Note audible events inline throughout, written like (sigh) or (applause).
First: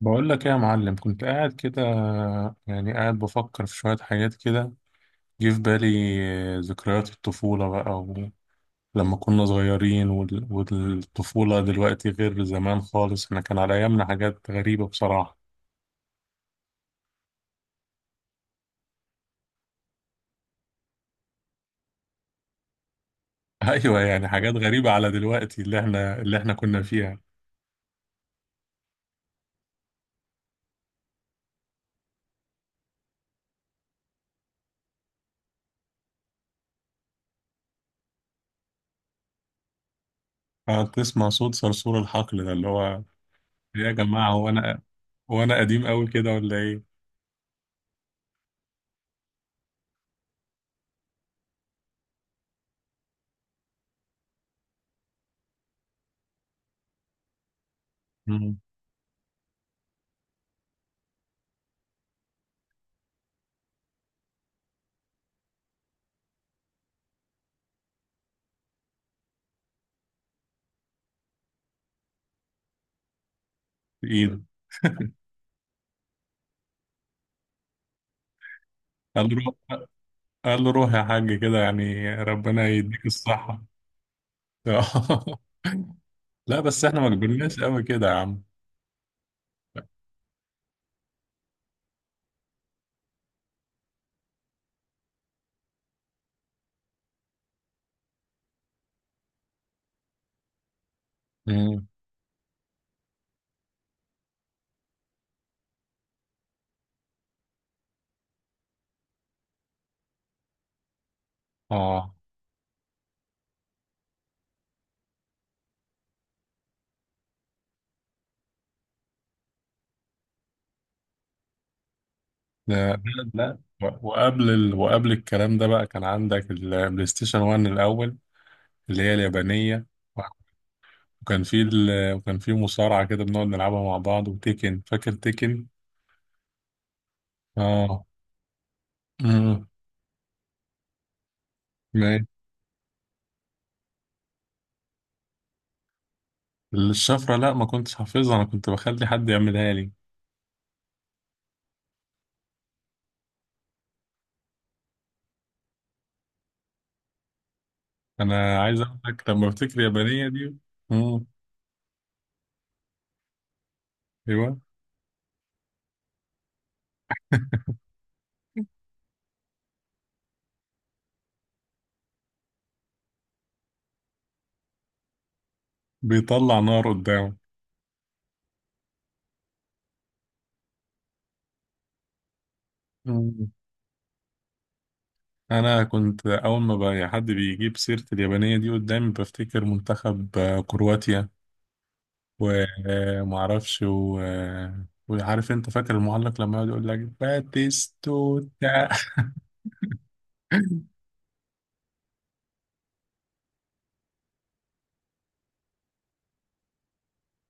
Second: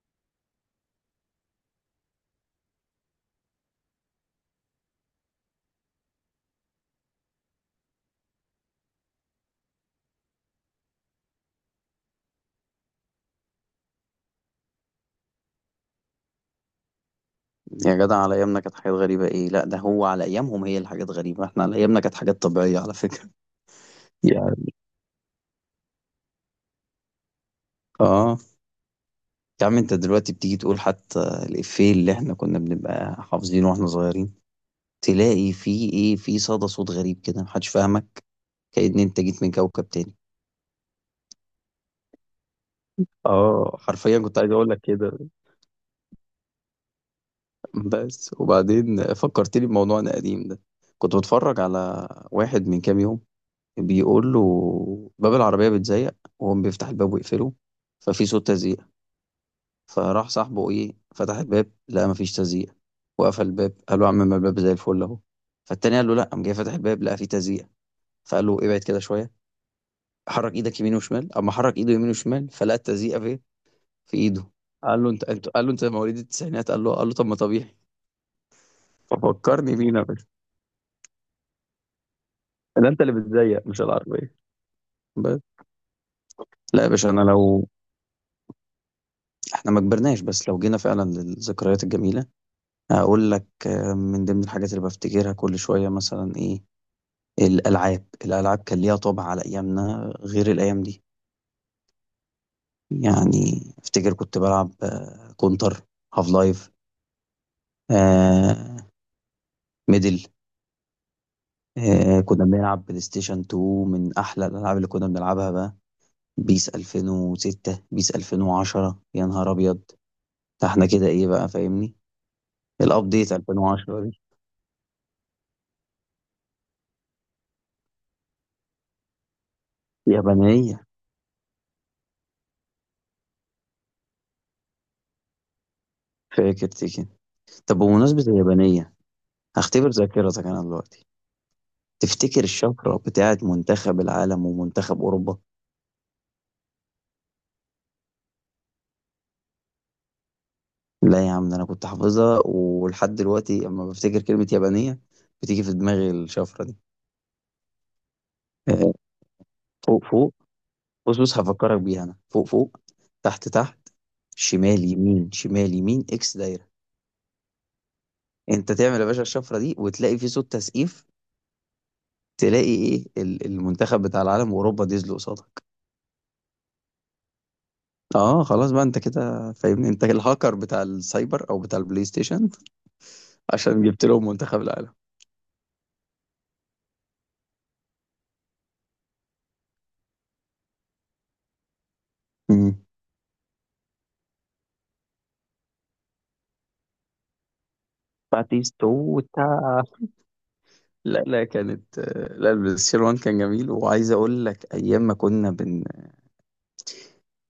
بقول لك ايه يا معلم؟ كنت قاعد كده، قاعد بفكر في شوية حاجات كده. جه في بالي ذكريات الطفولة بقى. ولما كنا صغيرين والطفولة دلوقتي غير زمان خالص. احنا كان على ايامنا حاجات غريبة بصراحة. يا جدع، على ايامنا كانت حاجات غريبة ايه؟ لا، ده هو على ايامهم هي الحاجات غريبة، احنا على ايامنا كانت حاجات طبيعية على فكرة. (laughs) ايوه، (laughs) حاجات يعني غريبة على دلوقتي، اللي احنا كنا فيها. اه، يا عم انت دلوقتي بتيجي تقول حتى الإفيه اللي احنا كنا بنبقى حافظينه واحنا صغيرين، تلاقي فيه ايه؟ في صدى صوت غريب كده، محدش فاهمك، كأن انت جيت من كوكب تاني. قاعد تسمع صوت صرصور الحقل ده اللي هو اه إيه يا حرفيا جماعة؟ كنت هو عايز اقول لك انا، كده. هو انا قديم قوي كده ولا ايه؟ بس وبعدين فكرتني بموضوعنا القديم ده، كنت بتفرج على واحد من كام يوم بيقول له باب العربية بيتزيق وهو بيفتح الباب ويقفله، ففي صوت مم. تزييق، فراح صاحبه ايه فتح الباب لقى مفيش تزييق، وقفل الباب قال له يا عم ما الباب زي الفل اهو. فالتاني قال له لا، قام جاي فاتح الباب لقى فيه تزييق، فقال له ابعد كده شوية، حرك ايدك يمين وشمال. اما حرك ايده يمين وشمال فلقى التزييق فين؟ في في ايده. ايده. قال له انت انت، قال له انت مواليد التسعينات، قال له قال له طب ما طبيعي. قال له روح، ففكرني بينا يا باشا، قال له روح يا حاج كده، ربنا ده انت يديك اللي الصحة. بتزيق مش العربية. بس (laughs) لا لا بس يا احنا باشا ما انا كبرناش لو قوي كده يا عم. احنا ما كبرناش، بس لو جينا فعلا للذكريات الجميلة أقول لك من ضمن الحاجات اللي بفتكرها كل شوية مثلا إيه؟ الألعاب، كان ليها طابع على أيامنا غير الأيام دي. مم. يعني أفتكر كنت بلعب كونتر، هاف لايف، آه، ميدل، اه، كنا بنلعب بلاي ستيشن 2، من أحلى الألعاب اللي كنا بنلعبها بقى. بيس 2006، بيس 2010، يا نهار أبيض، ده إحنا كده إيه بقى فاهمني، لا لا الأبديت لا. 2010 دي وقبل وقبل الكلام ده بقى كان عندك البلاي ستيشن 1 الاول، اللي هي اليابانيه. يابانية. وكان في وكان في مصارعه كده بنقعد نلعبها مع بعض، وتيكن، فاكر تيكن؟ فاكر تيكن؟ طب اه. بمناسبة اليابانية، امم. هختبر ذاكرتك أنا دلوقتي، ماشي. تفتكر الشفرة بتاعت منتخب العالم ومنتخب أوروبا؟ الشفره لا، ما كنتش حافظها، انا كنت بخلي حد يعملها لي. لا يا عم، ده أنا كنت حافظها ولحد دلوقتي لما بفتكر كلمة يابانية بتيجي في دماغي الشفرة دي. انا عايز آه، اقول لك لما بفتكر فوق اليابانيه فوق، دي. بص امم. بص هفكرك بيها أنا. فوق فوق، تحت تحت، ايوه. شمال يمين شمال يمين، إكس دايرة. أنت تعمل يا باشا الشفرة دي وتلاقي في صوت تسقيف، تلاقي إيه المنتخب بتاع العالم وأوروبا ديزل قصادك. بيطلع نار قدامه. اه خلاص بقى، انت كده فاهمني، انت الهاكر بتاع السايبر او بتاع البلاي ستيشن، عشان جبت لهم منتخب العالم. انا كنت اول ما بقى حد بيجيب سيره اليابانيه دي قدامي بفتكر منتخب كرواتيا. ومعرفش و... آه، وعارف انت، فاكر المعلق لما يقعد يقول لك باتيستوتا؟ (laughs) باتيستوتا. لا كانت، لا البلايستيشن 1 كان جميل. وعايز اقول لك ايام ما كنا بن...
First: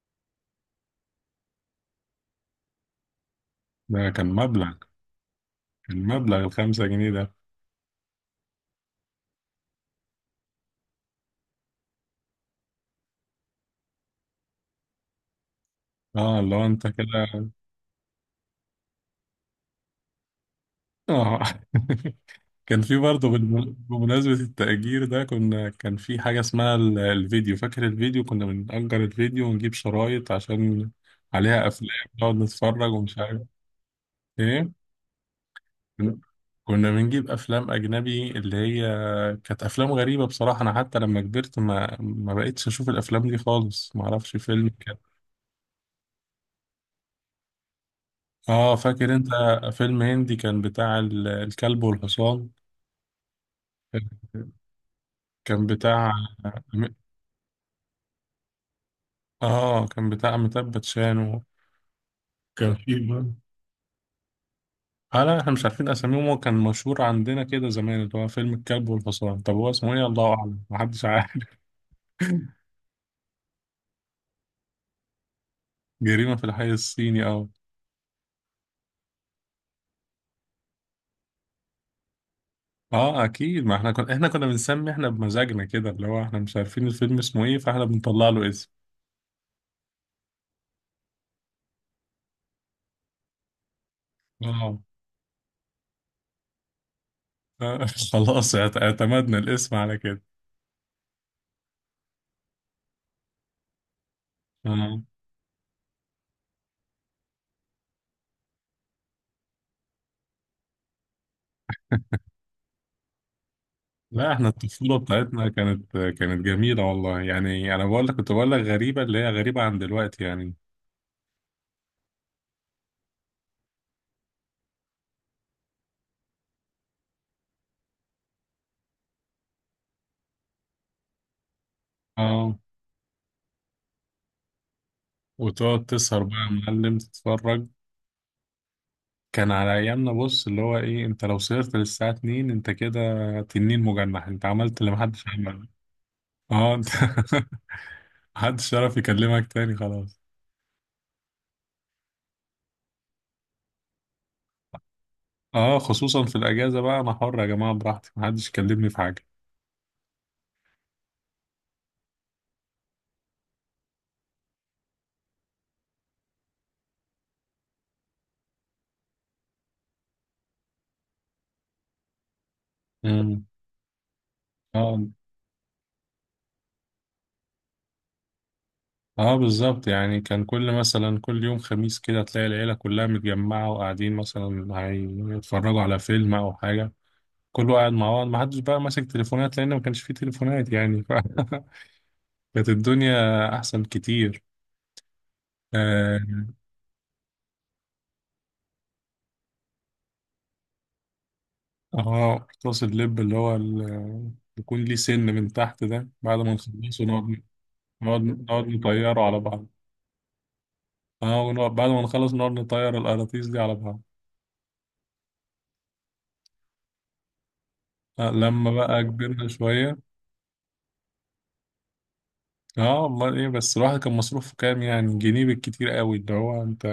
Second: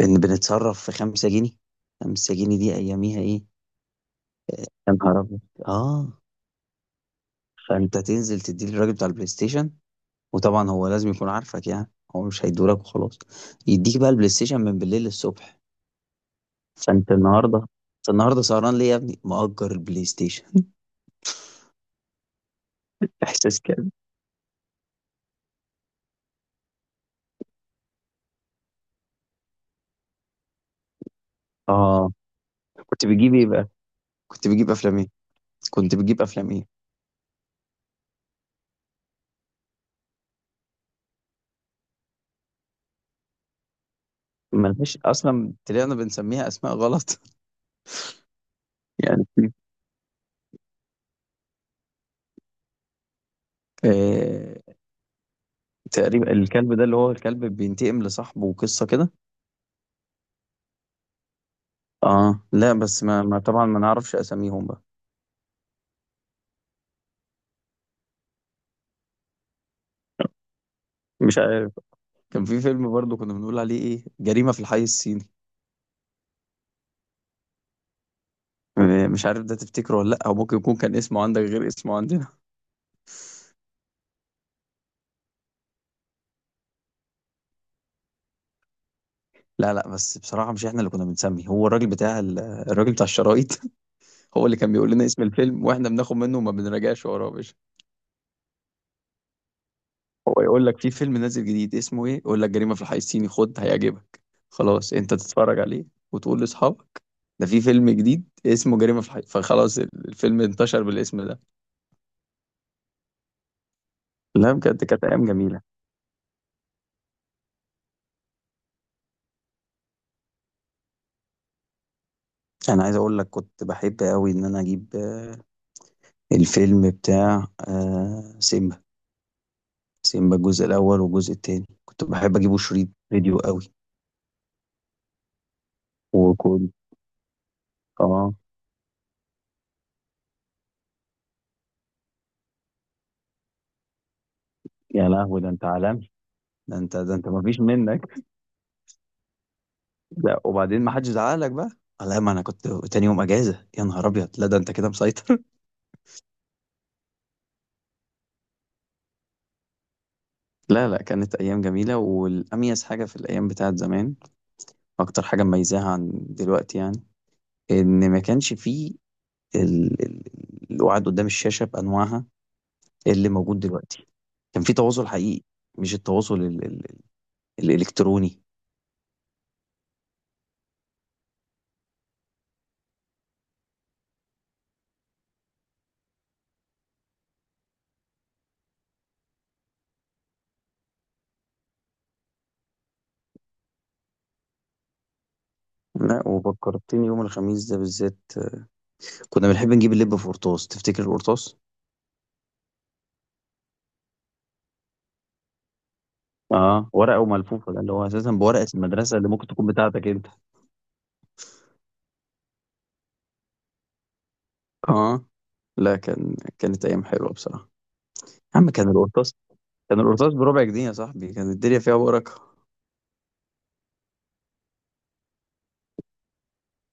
بن... بنتصرف في 5 جنيه. 5 جنيه دي اياميها ايه، ده كان مبلغ، يا نهار ابيض. كان اه، مبلغ الخمسة جنيه ده. فانت تنزل تديه للراجل بتاع البلاي ستيشن، وطبعا هو لازم يكون عارفك، يعني هو مش هيدولك وخلاص، يديك بقى البلاي ستيشن من بالليل للصبح. اه، اللي هو انت فانت كده. النهارده، انت النهارده سهران ليه يا ابني؟ مأجر البلاي ستيشن. اه. (laughs) كان في (laughs) برضه احساس كده. بمناسبة التأجير ده، كنا كان في حاجة اسمها الفيديو، فاكر الفيديو؟ كنا بنأجر الفيديو ونجيب شرايط عشان عليها أفلام اه، نقعد نتفرج كنت ومش بتجيب عارف ايه بقى؟ كنت بتجيب ايه. افلام ايه؟ كنت بتجيب افلام ايه؟ كنا بنجيب افلام اجنبي اللي هي كانت افلام غريبه بصراحه. انا حتى لما كبرت ما بقتش اشوف الافلام دي خالص، ما اعرفش فيلم كان. ملهاش اصلا، طلعنا بنسميها اسماء غلط. (laughs) اه، فاكر يعني انت؟ فيلم هندي كان بتاع الكلب والحصان. آه، كان بتاع، تقريبا الكلب ده اللي هو الكلب بينتقم لصاحبه وقصه كده. اه، كان بتاع أميتاب باتشان. اه، لا وكان في بس ما, ما طبعا ما نعرفش اساميهم بقى، اه لا، احنا مش عارفين اساميهم. هو كان مشهور عندنا كده زمان اللي هو فيلم الكلب والحصان، طب هو اسمه ايه؟ الله اعلم، محدش مش عارف. عارف. كان في فيلم برضه كنا بنقول عليه ايه، جريمه في الحي الصيني. (laughs) جريمة في الحي الصيني، اه. مش عارف ده تفتكره ولا لا، او ممكن يكون كان اسمه عندك غير اسمه عندنا. اه اكيد، ما احنا كنا، احنا كنا بنسمي احنا بمزاجنا كده. اللي هو احنا مش عارفين الفيلم اسمه ايه، فاحنا بنطلع له اسم. لا بس بصراحه، مش احنا اللي كنا بنسمي، هو الراجل بتاع الراجل بتاع الشرايط. (laughs) هو اللي كان اه. بيقول لنا اسم الفيلم واحنا بناخد منه وما بنراجعش وراه يا باشا. آه، (laughs) خلاص، اعتمدنا الاسم على كده. هو يقول لك في فيلم نازل جديد، اسمه ايه؟ يقول لك جريمة في الحي الصيني، خد هيعجبك. خلاص اه انت تتفرج عليه وتقول لاصحابك ده في فيلم جديد اسمه جريمة في الحي، فخلاص الفيلم انتشر بالاسم ده. لا، احنا لا بجد الطفولة كانت ايام بتاعتنا جميلة. كانت جميلة والله. يعني انا بقول لك كنت بقول لك غريبة، اللي هي غريبة عن دلوقتي يعني. انا عايز اقول لك كنت بحب قوي ان انا اجيب الفيلم بتاع سيمبا. سيمبا الجزء الاول والجزء التاني كنت بحب اجيبه اه، شريط فيديو قوي. وتقعد تسهر بقى يا وكنت، معلم تتفرج. اه، كان على ايامنا بص، اللي هو ايه، انت لو سهرت للساعة 2 انت كده تنين مجنح، انت عملت اللي يا محدش لهوي ده انت عمله. عالمي، اه ده انت. انت، ده انت ما فيش منك. (laughs) محدش يعرف يكلمك تاني خلاص. لا وبعدين ما حدش زعق لك بقى؟ لا ما انا كنت تاني يوم اجازه، يا نهار ابيض، لا ده انت كده مسيطر. اه خصوصا في الاجازه بقى، انا حر يا جماعه براحتي، محدش يكلمني في حاجه. (laughs) لا لا، كانت ايام جميله. والاميز حاجه في الايام بتاعت زمان، اكتر حاجه مميزاها عن دلوقتي يعني، ان ما كانش فيه ال... ال... القعاد قدام الشاشه بانواعها اللي امم. موجود دلوقتي. كان في تواصل اه. حقيقي، مش التواصل الالكتروني. اه بالظبط، يعني كان كل مثلا كل يوم خميس كده تلاقي العيله كلها متجمعه، وقاعدين مثلا هيتفرجوا على فيلم او حاجه. كله قاعد مع بعض، محدش بقى ماسك تليفونات لان ما كانش فيه تليفونات يعني (laughs) كانت الدنيا احسن كتير. اه. لا وفكرتني، يوم الخميس ده بالذات كنا بنحب نجيب اللب في قرطاس. تفتكر القرطاس؟ قرطاس اللب اللي هو يكون ليه سن من تحت ده، بعد ما اه، نخلصه ورقه نقعد، وملفوفه، ده اللي هو اساسا بورقه نقعد المدرسه نطيره اللي على ممكن تكون بعض. بتاعتك انت. اه، ونقعد بعد ما نخلص نقعد نطير القراطيس دي على بعض. اه لا كان، كانت ايام حلوه بصراحه. آه يا لما عم كان بقى القرطاس، كبرنا شوية. كان القرطاس بربع جنيه يا صاحبي، كانت الدنيا فيها بركه. اه والله. ايه بس الواحد كان مصروفه كام؟ يعني جنيه بالكتير قوي، اللي هو انت.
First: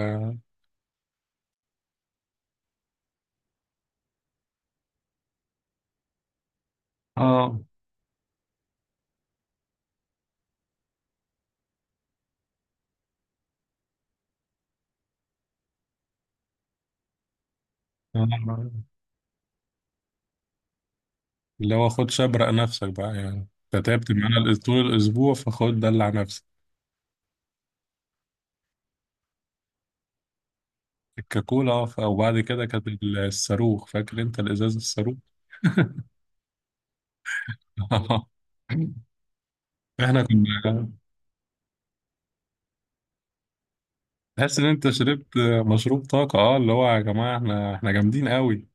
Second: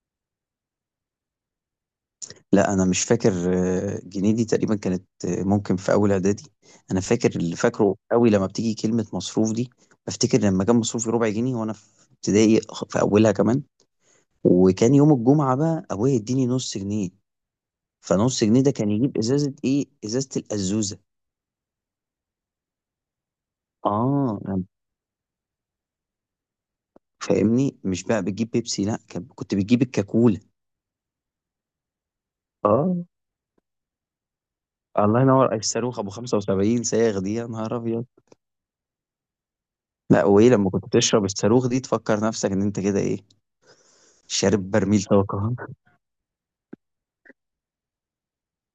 لا انا مش فاكر، جنيه دي تقريبا كانت، ممكن في اول اعدادي. انا فاكر اللي اه. فاكره قوي لما بتيجي كلمه مصروف دي، بفتكر لما كان مصروفي ربع جنيه وانا في ابتدائي، في اولها كمان. وكان يوم الجمعه بقى ابويا يديني نص جنيه، فنص جنيه ده آه، كان يجيب ازازه ايه، ازازه الازوزه. اللي هو خد شبرق نفسك بقى يعني. انت تعبت معانا اه طول الأسبوع فخد دلع نفسك. فاهمني، مش بقى بتجيب بيبسي، لا كان- كنت بتجيب الكاكولا. الكاكولا، اه. وبعد كده كانت اه الصاروخ، فاكر انت الإزاز الصاروخ؟ الله ينور، الصاروخ ابو 75 صاغ دي، يا نهار ابيض. (laughs) احنا لا وايه لما كنا، كنت تشرب الصاروخ دي، تفكر نفسك ان انت كده ايه، تحس شارب ان انت برميل شربت طاقه. مشروب طاقة. اه، اللي هو يا جماعة احنا، احنا جامدين قوي.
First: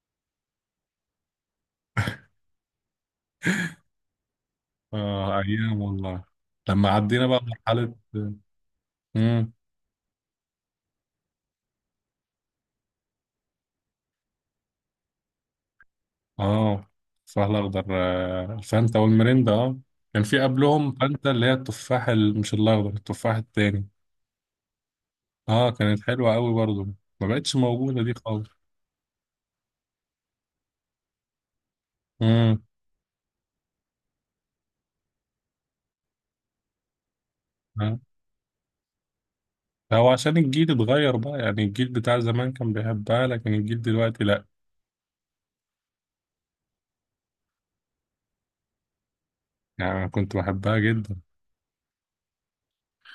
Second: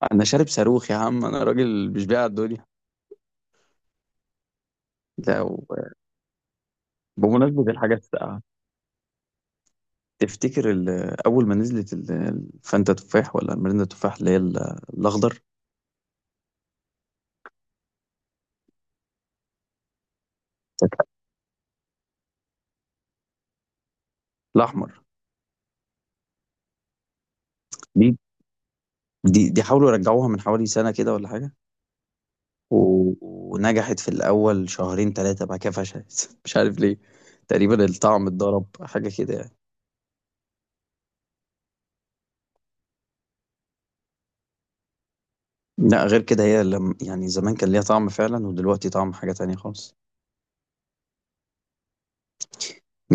(laughs) انا شارب صاروخ يا عم، انا راجل مش بيع الدنيا. اه، لا ايام و- والله. لما عدينا بقى بمناسبه مرحلة. الحاجات الساقعه، امم. تفتكر اول ما نزلت الفانتا تفاح ولا المريندا تفاح، اللي هي الاخضر. اه، التفاح الاخضر. الفانتا والمريندا، اه. كان في قبلهم فانتا اللي هي التفاح مش الاخضر، التفاح التاني. الاحمر اه، كانت حلوة قوي برضو. ما بقتش موجودة دي، دي خالص. دي حاولوا يرجعوها من حوالي سنه كده ولا حاجه، امم. و- ونجحت في الاول شهرين ثلاثه، بعد كده فشلت، (laughs) مش عارف ليه، تقريبا آه. الطعم اتضرب حاجه كده يعني. هو عشان الجيل اتغير بقى يعني. الجيل بتاع زمان كان بيحبها، لكن الجيل دلوقتي لا. لأ غير كده، هي لم يعني زمان كان ليها طعم فعلًا، ودلوقتي طعم حاجة تانية يعني خالص. انا كنت بحبها جدا.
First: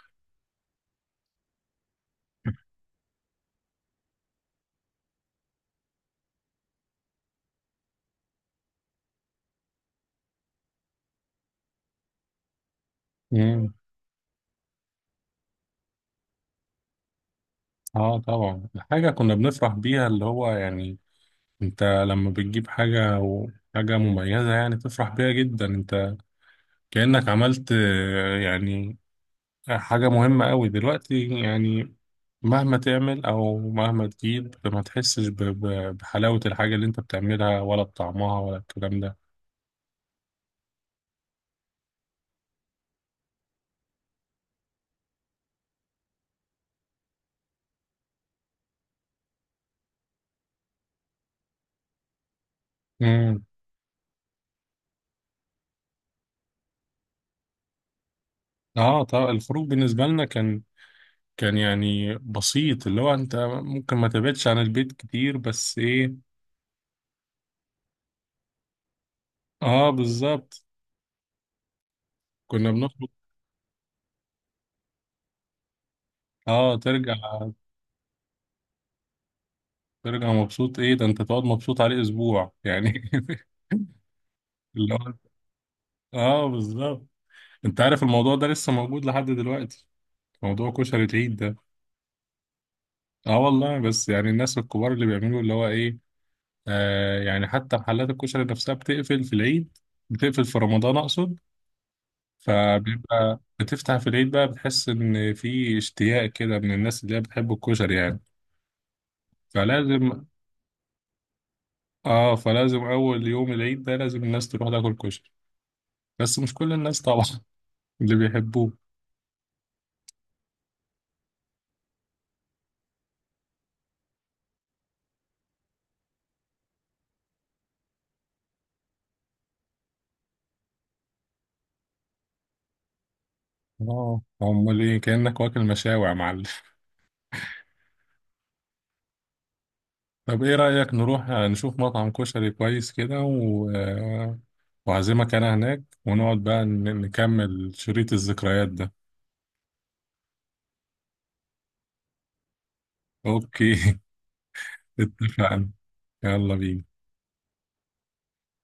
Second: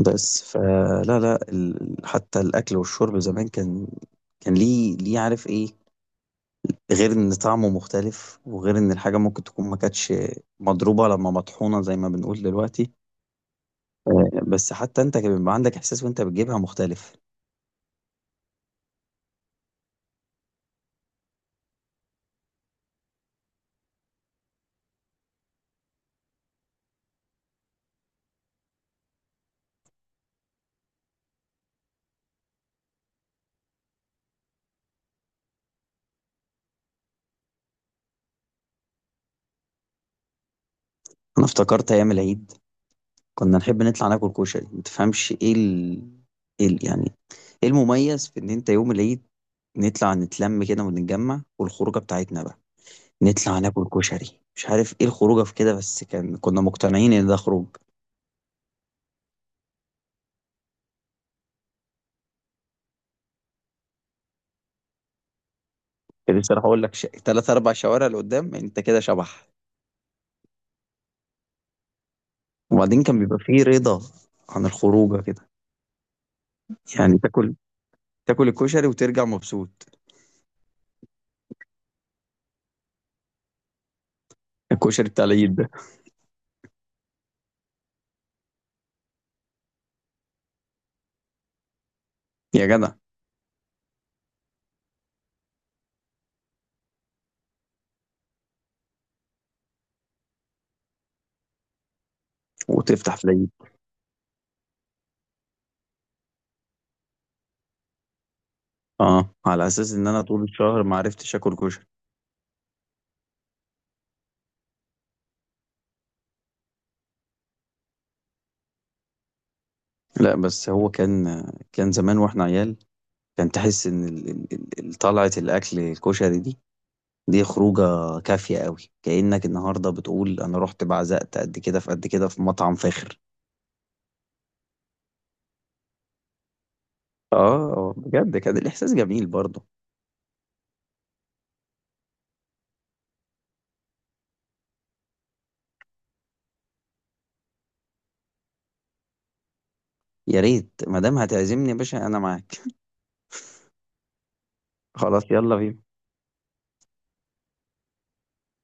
بس فلا، لأ لا، ال حتى الأكل والشرب زمان كان، كان ليه ليه عارف إيه، غير إن طعمه مختلف، وغير إن الحاجة ممكن تكون ما كانتش مضروبة لمّا مطحونة زي ما بنقول دلوقتي، امم. بس حتى أنت كان بيبقى عندك إحساس وأنت بتجيبها مختلف. اه طبعا، حاجة كنا بنفرح بيها اللي هو يعني. انت لما بتجيب حاجة، وحاجة مميزة يعني، تفرح بيها جدا انت. كأنك عملت، يعني حاجة مهمة قوي دلوقتي يعني. مهما تعمل او مهما تجيب ما تحسش بحلاوة الحاجة اللي انت بتعملها، ولا بطعمها، ولا الكلام ده. أنا افتكرت أيام العيد كنا نحب نطلع ناكل كشري. ما تفهمش ايه ايه يعني ايه المميز في ان انت يوم العيد نطلع نتلم كده ونتجمع والخروجه بتاعتنا بقى امم. نطلع ناكل كشري. مش عارف ايه الخروجه في كده، بس كان كنا مقتنعين ان ده خروج. اه طبعا الخروج بالنسبة لنا كان، كان يعني بسيط. اللي هو انت ممكن ما تبعدش عن البيت كتير، بس ايه. كنت لسه هقول لك تلات اربع شوارع لقدام انت كده شبح. اه بالظبط. كنا وبعدين بنخرج. كان بيبقى فيه رضا عن الخروجه كده، اه ترجع. يعني تاكل، تاكل الكشري وترجع مبسوط. ترجع مبسوط. ايه ده، انت تقعد مبسوط عليه اسبوع يعني. (laughs) اللي الكشري هو بتاع العيد ده، اه بالظبط. انت عارف الموضوع ده لسه موجود لحد دلوقتي، موضوع كشري العيد ده. يا جدع. اه والله. بس يعني الناس الكبار اللي بيعملوا اللي هو ايه. آه يعني حتى محلات الكشري نفسها بتقفل في العيد، بتقفل في رمضان اقصد. وتفتح في فبيبقى العيد، بتفتح في العيد بقى، بتحس ان في اشتياق كده من الناس اللي هي بتحب الكشري يعني. اه، على اساس ان فلازم، انا طول الشهر ما عرفتش اكل كشري. اه فلازم اول يوم العيد ده لازم الناس تروح تاكل كشري. بس مش كل الناس طبعا، اللي بيحبوه. لأ، بس هو كان، كان زمان وإحنا عيال، كان تحس إن ال ال ال ال طلعة الأكل الكشري دي، دي خروجة كافية أوي، كأنك النهارده بتقول أنا رُحت بعزقت قد كده في قد كده في مطعم فاخر. اه امال ايه، كأنك واكل مشاوي يا معلم. (laughs) بجد كان الإحساس جميل برضه. طب ايه رأيك نروح نشوف مطعم كشري كويس كده وعزمك انا هناك، ونقعد بقى نكمل شريط الذكريات ده. يا ريت ما دام هتعزمني يا باشا أنا معاك. اوكي. (laughs) (laughs) خلاص يالّا اتفقنا، بينا. يلا بينا.